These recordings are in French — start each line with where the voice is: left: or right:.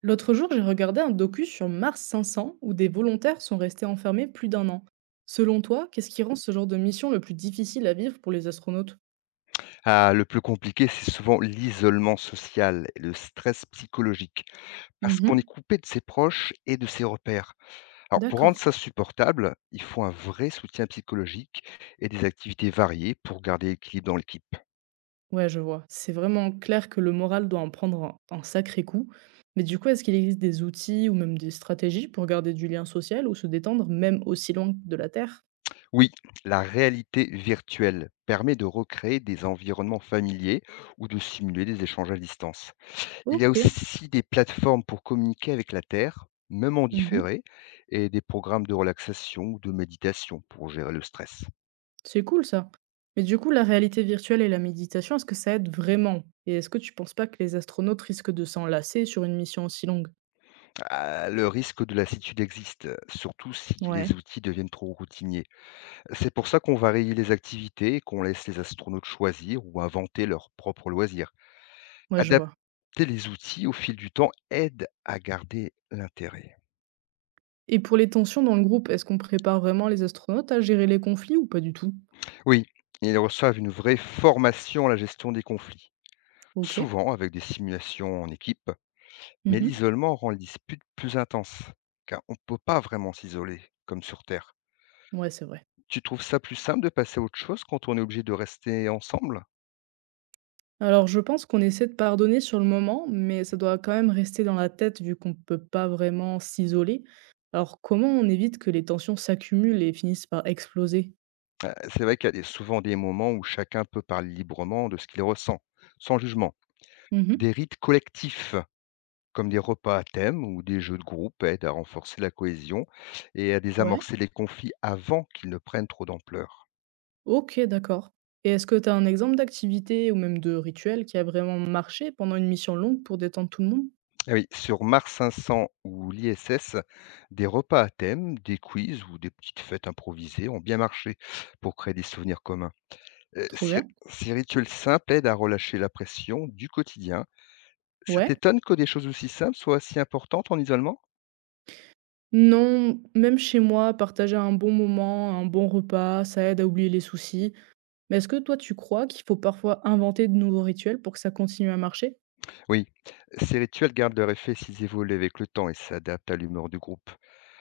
right: L'autre jour, j'ai regardé un docu sur Mars 500 où des volontaires sont restés enfermés plus d'un an. Selon toi, qu'est-ce qui rend ce genre de mission le plus difficile à vivre pour les astronautes?
left: Ah, le plus compliqué, c'est souvent l'isolement social et le stress psychologique, parce qu'on est
right: Mhm.
left: coupé de ses proches et de ses repères. Alors, pour rendre
right: D'accord.
left: ça supportable, il faut un vrai soutien psychologique et des activités variées pour garder l'équilibre dans l'équipe.
right: Ouais, je vois. C'est vraiment clair que le moral doit en prendre un sacré coup. Mais du coup, est-ce qu'il existe des outils ou même des stratégies pour garder du lien social ou se détendre même aussi loin de la Terre?
left: Oui, la réalité virtuelle permet de recréer des environnements familiers ou de simuler des échanges à distance. Il y a
right: Ok.
left: aussi des plateformes pour communiquer avec la Terre, même en
right: Mhm.
left: différé, et des programmes de relaxation ou de méditation pour gérer le stress.
right: C'est cool ça. Mais du coup, la réalité virtuelle et la méditation, est-ce que ça aide vraiment? Et est-ce que tu penses pas que les astronautes risquent de s'en lasser sur une mission aussi longue?
left: Ah, le risque de lassitude existe, surtout si les
right: Ouais,
left: outils deviennent trop routiniers. C'est pour ça qu'on varie les activités et qu'on laisse les astronautes choisir ou inventer leurs propres loisirs.
right: moi je
left: Adapter
right: vois.
left: les outils au fil du temps aide à garder l'intérêt.
right: Et pour les tensions dans le groupe, est-ce qu'on prépare vraiment les astronautes à gérer les conflits ou pas du tout?
left: Oui, ils reçoivent une vraie formation à la gestion des conflits,
right: Ok.
left: souvent avec des simulations en équipe, mais
right: Mhm.
left: l'isolement rend les disputes plus intenses, car on ne peut pas vraiment s'isoler, comme sur Terre.
right: Ouais, c'est vrai.
left: Tu trouves ça plus simple de passer à autre chose quand on est obligé de rester ensemble?
right: Alors, je pense qu'on essaie de pardonner sur le moment, mais ça doit quand même rester dans la tête vu qu'on peut pas vraiment s'isoler. Alors, comment on évite que les tensions s'accumulent et finissent par exploser?
left: C'est vrai qu'il y a des souvent des moments où chacun peut parler librement de ce qu'il ressent, sans jugement. Des
right: Mhm.
left: rites collectifs, comme des repas à thème ou des jeux de groupe aident à renforcer la cohésion et à
right: Ouais.
left: désamorcer les conflits avant qu'ils ne prennent trop d'ampleur.
right: OK, d'accord. Et est-ce que tu as un exemple d'activité ou même de rituel qui a vraiment marché pendant une mission longue pour détendre tout le monde?
left: Ah oui, sur Mars 500 ou l'ISS, des repas à thème, des quiz ou des petites fêtes improvisées ont bien marché pour créer des souvenirs communs. Heu,
right: Trop
left: ces
right: bien.
left: ces rituels simples aident à relâcher la pression du quotidien. Ça
right: Ouais.
left: t'étonne que des choses aussi simples soient si importantes en isolement?
right: Non, même chez moi, partager un bon moment, un bon repas, ça aide à oublier les soucis. Mais est-ce que toi, tu crois qu'il faut parfois inventer de nouveaux rituels pour que ça continue à marcher?
left: Oui, ces rituels gardent leur effet s'ils évoluent avec le temps et s'adaptent à l'humeur du groupe.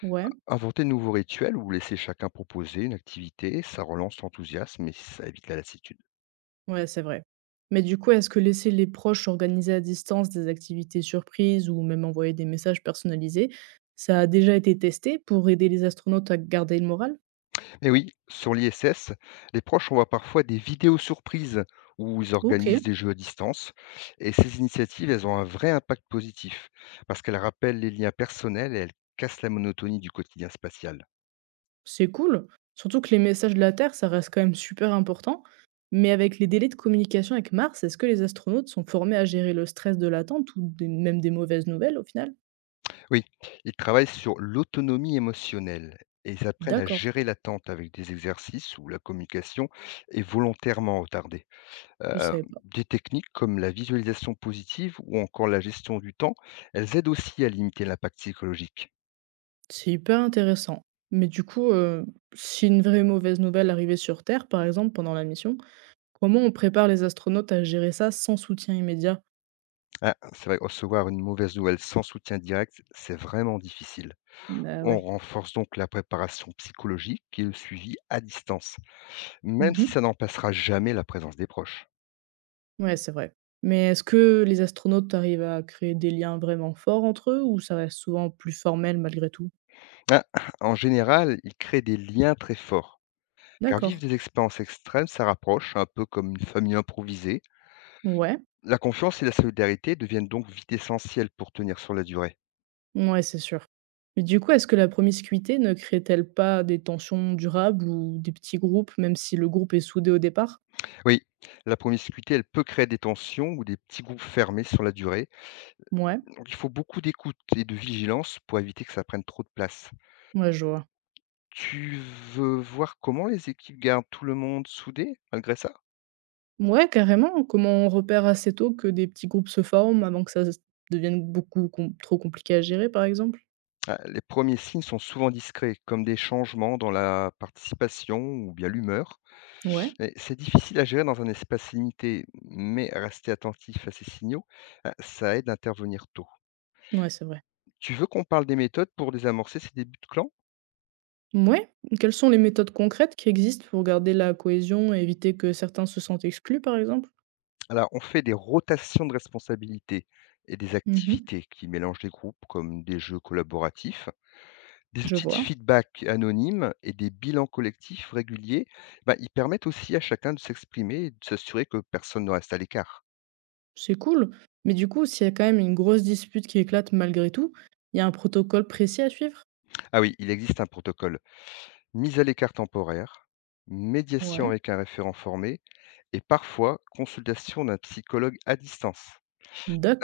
right: Ouais,
left: Inventer de nouveaux rituels ou laisser chacun proposer une activité, ça relance l'enthousiasme et ça évite la lassitude.
right: ouais, c'est vrai. Mais du coup, est-ce que laisser les proches organiser à distance des activités surprises ou même envoyer des messages personnalisés, ça a déjà été testé pour aider les astronautes à garder le moral?
left: Mais oui, sur l'ISS, les proches envoient parfois des vidéos surprises où ils
right: Ok.
left: organisent des jeux à distance. Et ces initiatives, elles ont un vrai impact positif parce qu'elles rappellent les liens personnels et elles cassent la monotonie du quotidien spatial.
right: C'est cool, surtout que les messages de la Terre, ça reste quand même super important. Mais avec les délais de communication avec Mars, est-ce que les astronautes sont formés à gérer le stress de l'attente ou même des mauvaises nouvelles au final?
left: Oui, ils travaillent sur l'autonomie émotionnelle et ils apprennent à
right: D'accord,
left: gérer l'attente avec des exercices où la communication est volontairement retardée.
right: je
left: Euh,
right: savais pas.
left: des techniques comme la visualisation positive ou encore la gestion du temps, elles aident aussi à limiter l'impact psychologique.
right: C'est hyper intéressant. Mais du coup, si une vraie mauvaise nouvelle arrivait sur Terre, par exemple, pendant la mission, comment on prépare les astronautes à gérer ça sans soutien immédiat?
left: Ah, c'est vrai, recevoir une mauvaise nouvelle sans soutien direct, c'est vraiment difficile.
right: Bah
left: On
right: ouais.
left: renforce donc la préparation psychologique et le suivi à distance, même si
right: Mhm.
left: ça n'en passera jamais la présence des proches.
right: Ouais, c'est vrai. Mais est-ce que les astronautes arrivent à créer des liens vraiment forts entre eux ou ça reste souvent plus formel malgré tout?
left: Ah, en général, ils créent des liens très forts. Car vivre
right: D'accord.
left: des expériences extrêmes, ça rapproche, un peu comme une famille improvisée.
right: Ouais,
left: La confiance et la solidarité deviennent donc vite essentielles pour tenir sur la durée.
right: ouais, c'est sûr. Mais du coup, est-ce que la promiscuité ne crée-t-elle pas des tensions durables ou des petits groupes, même si le groupe est soudé au départ?
left: Oui, la promiscuité, elle peut créer des tensions ou des petits groupes fermés sur la durée.
right: Ouais,
left: Donc il faut beaucoup d'écoute et de vigilance pour éviter que ça prenne trop de place.
right: ouais, je vois.
left: Tu veux voir comment les équipes gardent tout le monde soudé malgré ça?
right: Ouais, carrément. Comment on repère assez tôt que des petits groupes se forment avant que devienne trop compliqué à gérer, par exemple?
left: Ah, les premiers signes sont souvent discrets, comme des changements dans la participation ou bien l'humeur.
right: Ouais,
left: Mais c'est difficile à gérer dans un espace limité, mais rester attentif à ces signaux, ça aide à intervenir tôt.
right: ouais, c'est vrai.
left: Tu veux qu'on parle des méthodes pour désamorcer ces débuts de clan?
right: Ouais, quelles sont les méthodes concrètes qui existent pour garder la cohésion et éviter que certains se sentent exclus, par exemple?
left: Alors, on fait des rotations de responsabilités et des
right: Mhm,
left: activités qui mélangent les groupes, comme des jeux collaboratifs, des
right: je
left: outils de
right: vois.
left: feedback anonymes et des bilans collectifs réguliers. Ben, ils permettent aussi à chacun de s'exprimer et de s'assurer que personne ne reste à l'écart.
right: C'est cool, mais du coup, s'il y a quand même une grosse dispute qui éclate malgré tout, il y a un protocole précis à suivre?
left: Ah oui, il existe un protocole: mise à l'écart temporaire, médiation
right: Ouais.
left: avec un référent formé et parfois, consultation d'un psychologue à distance.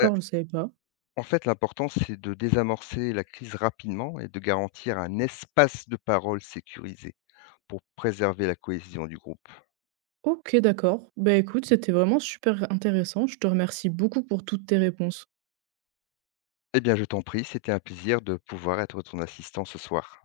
left: Heu,
right: je savais pas.
left: En fait, l'important, c'est de désamorcer la crise rapidement et de garantir un espace de parole sécurisé pour préserver la cohésion du groupe.
right: OK, d'accord. Bah, écoute, c'était vraiment super intéressant. Je te remercie beaucoup pour toutes tes réponses.
left: Eh bien, je t'en prie, c'était un plaisir de pouvoir être ton assistant ce soir.